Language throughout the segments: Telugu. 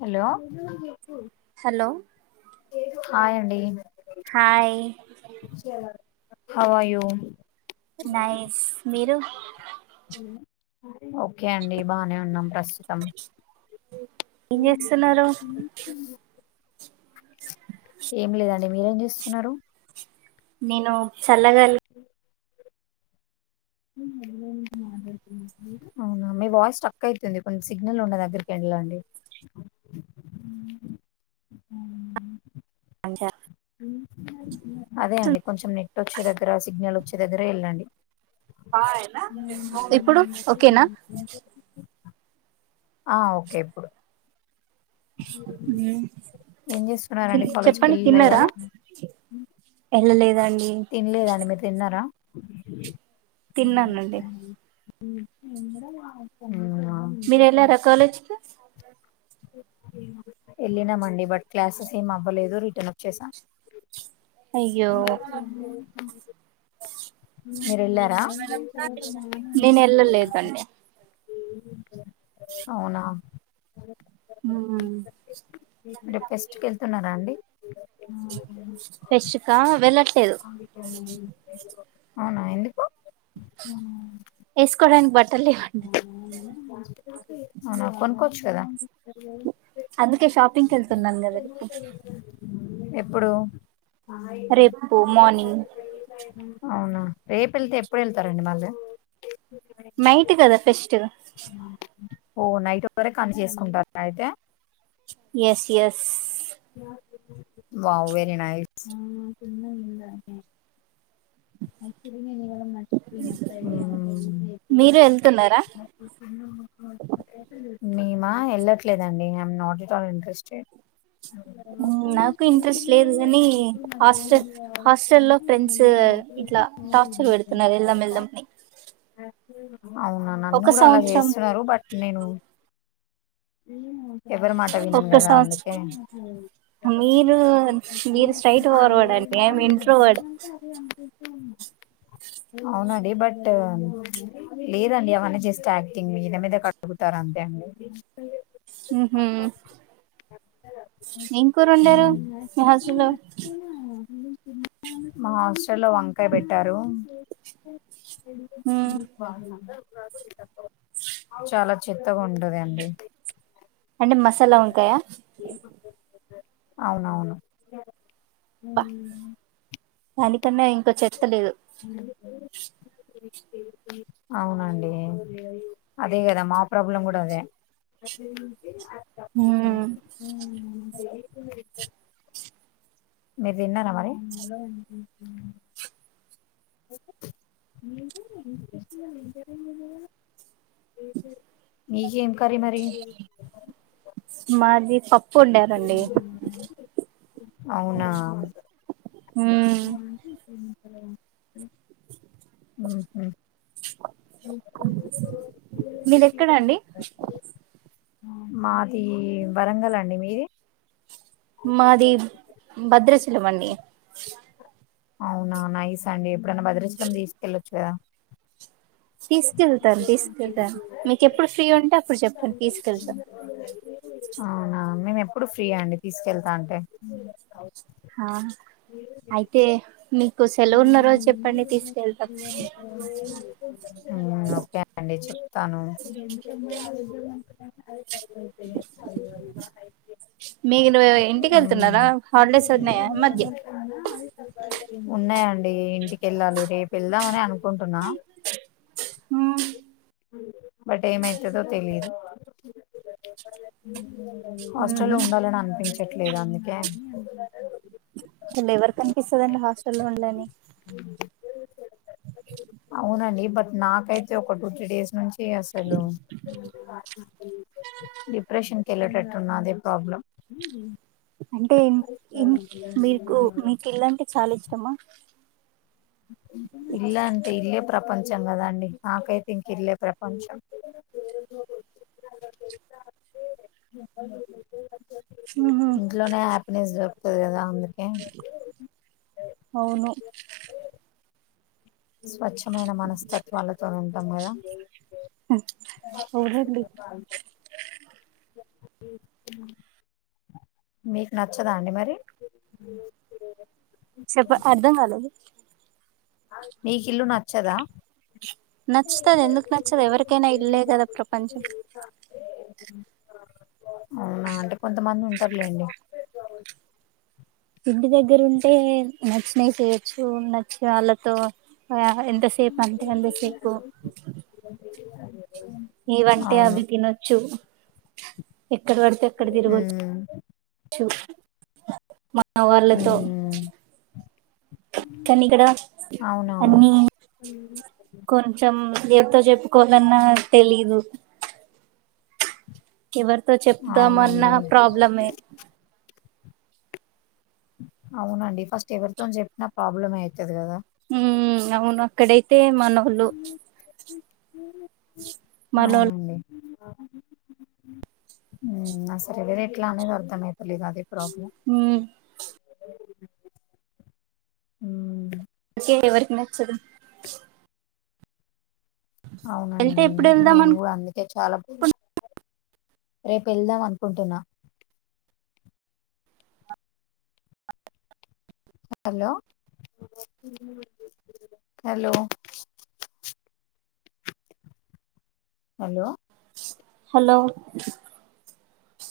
హలో హలో హాయండి హాయ్ హౌవయు నైస్ మీరు ఓకే అండి బానే ఉన్నాం ప్రస్స్ తం ఏం చే స్సున్నారు. ఏం లేదండి మీరేం చేస్సున్నారు. నేను చల్లగాలి అవునా మీ వాయిస్ స్టక్ అయితుంది కొన్ని సిగ్నల్ నుండ దగ్గరికి ఎల్నండి. అం ట అదే అండి కొంచెం నె వచ్చే దగ్గర సిగ్నల్ వచ్చే దగ్గర ఎళ్ళండి. నా ఇన్ ఎప్పుడూ ఒకేనా ఆ ఓకే ఇప్పుడు ఏం చేస్తున్నారండి కాలేజ్కి చెప్పని వెళ్ళిలా తినరా ఇవాళ ఎ బ తినలేదండి మీరు తిన్నారా తిన్నానండి ఉ మీర ఎలార కాలేజ్ వెళ్ళినామండి బట్ క్లాసెస్ ఏం అవ్వలేదు రిటర్న్ వాచెస్ అయ్యో మీరు వెళ్ళారా నేను వెళ్ళలేదండి అవునా హ రే ఫెస్ట్ వెళ్తున్నారా అండి [inaudible] ఫెస్టక వెళ్ళట్లేదు అవునా ఎందుకు వేసుకోడానికి బట్టలు లేవండి నాకు కొనుక్కోవచ్చు కదా అందుకే షాపింగ్ కళ్తును నన్ గదరి ఎప్పుడు రేపు మార్నింగ్ [inaudible] అవునా రేపు వెళ్తే ఎప్పుడు వెళ్తారండి మళ్ళు మైట్ కదా ఫెస్ట్ ఓ నైట్ వర కని చేసుకుంటారుా అయితే ఎస్ ఎస్ వో వెరనాయిస్ మీరు వెళ్తున్నారా మేమా వెళ్ళట్లేదండి మ్ నాట్ ఇట్ ఆల్ ఇంట్రెస్టెడ్ నాకు ఇంట్రెస్ట్ లేదు కాని హాస్టల్ హాస్ట లో ఫ్రెండ్స్ ఇట్లా టార్చర్ పెడుతున్నారు వెళ్దాం వెళ్దాంని నన్న కూడా అలా చేస్తున్నారు బట్ నేను ఎవ్వర మాట వినను కదా అందుకే అ మీరు మీర స్ట్రైట్ ఫర్వడ్ అండి ఏం ఇంట్ర వాడ్ అవునండి బట్ లేదండి అవన్న జస్ట్ యాక్టింగ్ మీన మీద కడుగుతారు అంతే హ ఇం కూరు ఉండారు ఉమ్. ఈహజలు మా హాస్టల్ వంకాయ పెట్టారు హ రా చాలా చెత్తగా ఉంటదండి అంటే మసాలా ఉంటాయా అవునవును దానికన్నా ఇంకో చెత్తలేదు అవునండి అదే కదా మా ప్రాబ్లం కూడా అదే హ మీరు విన్నారా మరి మీీకేం కరీ మరి మాది పప్పు ఉండారండి అవునా హ ఉహు మీర ఎక్కడండి మాది వరంగల్ అండి మీది మాది భద్రచీల అన్నీ అవునా నైస్ అండి ఎప్పుడైనా భద్రచం తీసుకెళ్ళొచ్చు కదా తీసుకెళ్తాను తీసుకెళ్తాను మీకు ఎప్పుడు ఫ్రీ ఉంటే అప్పుడు చెప్తాను తీసుకెళ్తాను నేను ఎప్పుడు ఫ్రీ అండి తీసుకెళ్తా అంటే ఆ అయితే మీకు సెలవు ఉన్న రోజు చెప్పండి మ్మ్ తీసుకెళ్తాం ఓకే అండి చెప్తాను మీకు నువ ఇంటిక మ్మ్ వెళ్తున్నారా హాలిడేస్ అన్నాయా మధ్య కల్లా లే రే పిల్ ఎలా మర అనుకుంటున్నా బట్ ఏమయితుదో తెలిదు హాస్టల్ లో ఉహు ఉండాలని అనిపించి పెట్లేదు అందుకే ఇళ ఎవరి కనిపిస్తుందిండి హాస్టల్ లో ఉళని అవునండి బట్ నాకైతే ఒక టూ త్రీ డేస్ నుంచి అసలు డిప్రెషన్కి వెళ్ళేటట్టున్న అదే ప్రాబ్లం అంటేం ఇం మీకు మీకు ఇల్లాంటి చాలించడమ్మా ఇలా అంటే ఇల్రే ప్రపంచ కొంచం కదండి నాకైతే ఇంక ఇల్లే ప్రపంచం ఉహు ఇంట్లోనే హ్యాపీనెస్ జ పుల్లగా ఉంది ఏం వద్దు అవును స్వచ్ చ్చమైన మనస్తత్వాలతోను సంగదా అవునండి. మీకు నచ్చదా అండి మరి చెప్పు అర్ధం కాలేదు. నీకిల్లు నచ్చదా నచ్చుతది ఎందుకు నచ్చదు ఎవరికైనా ఇల్లే కదా ప్రపంచం. అవునా అంటే కొంతమంది ఉంటార్లేండి. ఇంటి దగ్గర ఉంటే నచ్చినవి చేయొచ్చు నచ్చినాళ్ళతో యహా ఎంత సేపు అంతే ఎంత సేపు ఏవంటే అవును అవి తినొచ్చు. ఎక్కడ బడితే అక్కడ ఉమ్ తిరగచ్చు. మన వాళ్లతో హ్మ్ కానీ ఇక్కడ అవునవును. అన్నీ కొంచం దేంతో చెప్పుకోవాలన్నా తెలీదు. ఎవరితో చెప్తామన్న అవునండి. ప్రాబ్లమే. అవునండి ఫస్ట్ ఎవరితో చెప్పినా ప్రాబ్లమే అయితది కదా ఊ అవును అక్కడ యితే మనోళ్ళు మనోల్ ఊ ఆ సదివేద్ ఎట్లా అనేది అర్థమయిత లేదు అదే ప్రాబ్లమ్ ఉమ్, ఊ అందుకే ఎవరికి నచ్చదు. వెళ్తే అవునండి ఎప్పుడు వెళ్దాం అనుకో నేనుకూడ అందుకే చాలా [inaudible] రేపు వెళ్దాం అనుకుంటున్నా హలో హలో హలో హలో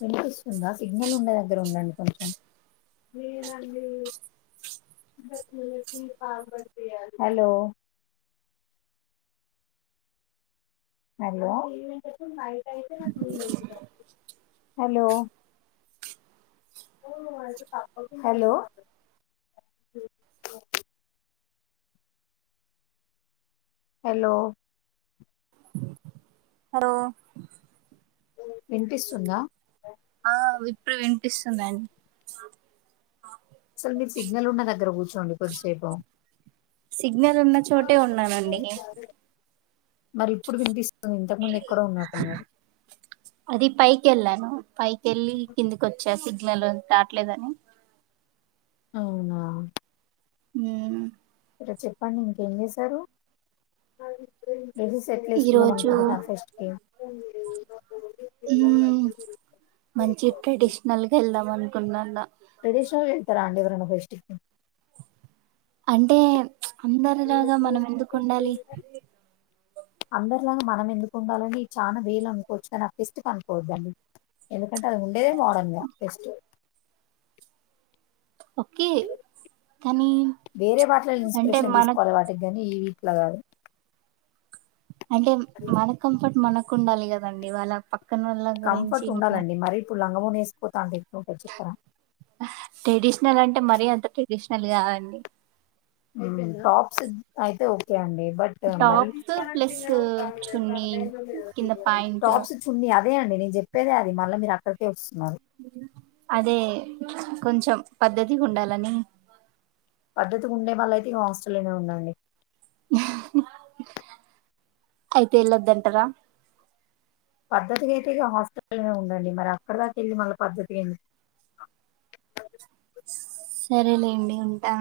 వినిపిస్తుందా సిగ్నల్ ఉండే దగ్గర ఉండండి కొంచెం [inaudible] హలో హలో నైట్ అయితె నాకు వీలయితుంది. హలో హలో హలో హాలో వినిపిస్తుందా ఆ ఇప్పుడు వినిపిస్తుందండి. అసలు మీరు సిగ్నల్ ఉన్న దగ్గర కూర్చోండి కొద్దిసేపు సిగ్నల్ ఉన్న చోటే ఉన్నానండి. మరి ఇప్పుడు వినిపిస్తు అను ఇంతకు ముందు ఎక్కడో ఉన్నాట్టున్నారు పై కెళ్లి కిందికి వచ్చా సి లలో దాట్లేదుని అవునా హ్మ్మ్ సరే చెప్పండి ఇంకేం చేశారు ఏది సెట్లు ఏసుకుందాం ఈరోజు అనుకుంటున్నారా ఫెస్ట్ కి [unintelligible] ఉమ్మ్ మంచి ట్రెడిషనల్గా వెళ్దాం అనుకున్నాన్న రరేష్ త అండి ఎవరన్న ఫెస్ట్ కి అంటే అందరిలాగా మనం ఎందుకు ఉండాలి అందరిలాగా మనం ఎందుకు ఉండాలని చాలా వేలు అనుకోవచ్చు కాని ఆ ఫెస్ట్ క అనుకోవద్దండి ఎందుకంటే అది ఉండేదే మోడర్న్ గా ఫెస్ట్ ఓకే కానీ వేరే వాటల అంటే ఇన్స్పిరేషన్ మన తీసుకోవాలి వాటికి కానీ ఈ అట్లా గాదు అంటే మన కంఫర్ట్ మనకు ఉండాలి కదండి వాళ్ళ పక్క కంఫర్ట్ ఉండాలండి మరి ఇప్పుడు లంగ ఓని వేసుకోతా అంటే అట్లా ఉంటది చెప్పరా ట్రెడిషనల్ అంటే మరీ అంత ట్రెడిషనల్ కదండీ టాప్స్ అయితే ఓకే అండి బట్ మరి టాప్స్ ప్లస్ చున్నీ కింద పాయింట్ టాప్స్ చున్నీ ఆ అదే అండి నేను చెప్పేదే అది మళ్ళీ మీరు అక్కడికే వస్తున్నారు అదే కొంచెం పద్ధతిగా ఉండాలని పద్ధతి ఉండే వాళ్ళ అయితే హాస్టలోనే ఉండండి అయితే ఎల్లోడంతరా పద్ధతికి అయితే ఇక హాస్టల్నే ఉండండి మరి అక్కడ దాక వెళ్ళి మళ్ళీ పద్ధతికి ఏంటి సరేలేండి ఉంటా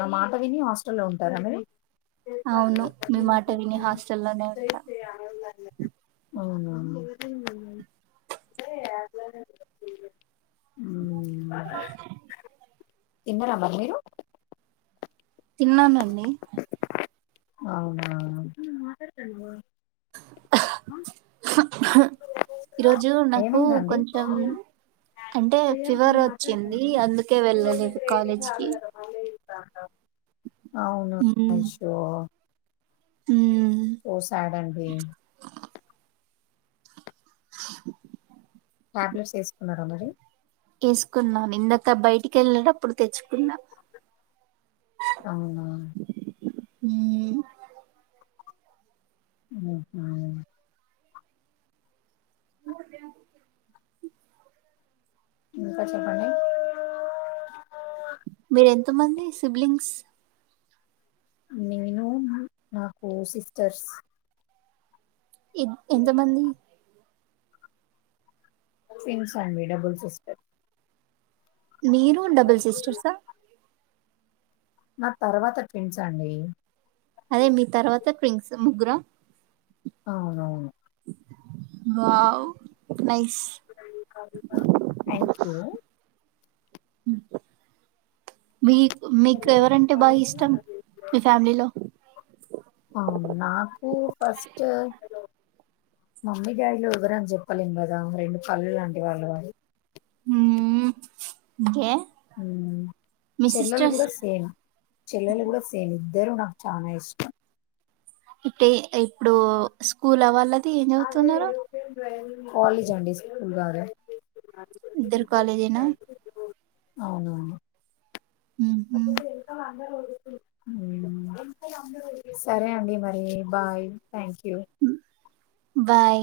నా మాట విని హాస్టల్ల్లో ఉంటారా మీరు అవును మీ మాట విని హాస్టల్లోనే ఉంటా అవునా ఉమ్మ్ తిన్నరా మరి మీరు తిన్నానండి అవునా ఈరోజు నాకు ఏమైందండి కొంచెం అంటే ఫీవర్ వచ్చింది అందుకే వెళ్ళలేదు కాలేజ్ కి [unintelligible] అవును అషో ఊ వస్తాడండి టాబ్లెట్స్ వేసుకున్నారా మరి వేసుకున్నాను ఇందాక బయటికి వెళ్ళడప్ ఆప్పుడు తెచ్చుకున్నా అవునా హు ఉహు ఇంకా చెప్పండి మీరు ఎంత మంది సిబ్లింగ్స్ నేను నాకు సిస్టర్స్ ఎ ఎంత మంది ట్విన్స్ అండి డబుల్ సిస్టర్ మీరు డబుల్ సిస్టర్సా నా తర్వాత ట్విన్స్ అండి అదే మీ తర్వాత ట్విన్స్ ముగ్గుర అవునవును వావ్ నైస్ థ్యాక్యూ ఉ మీ మీకు ఎవరంటే బాగా ఇష్టం మీ ఫ్యామిలీలో అవును మమ్మీడాడీలో ఏవరం చెప్పలేం కదా రెండు కళ్ళలాంటి వాళ్ళు వారు హు ఓకే హు మీ చెల్లలు సిస్టర్స్ కూడా సేమ్ చెల్లలు కూడా సేమి ఇద్దారు నాకు చానా ఇష్టం అయితే ఇప్పుడు స్కూల వాళ్ళ కాలేజ్ అండి స్కూల్ కాదు ఇద్దరు కాలేజ్ నా అవునువును ఉహు హు సరే అండి మరి బాయ్ థ్యాంక్ యూ బాయ్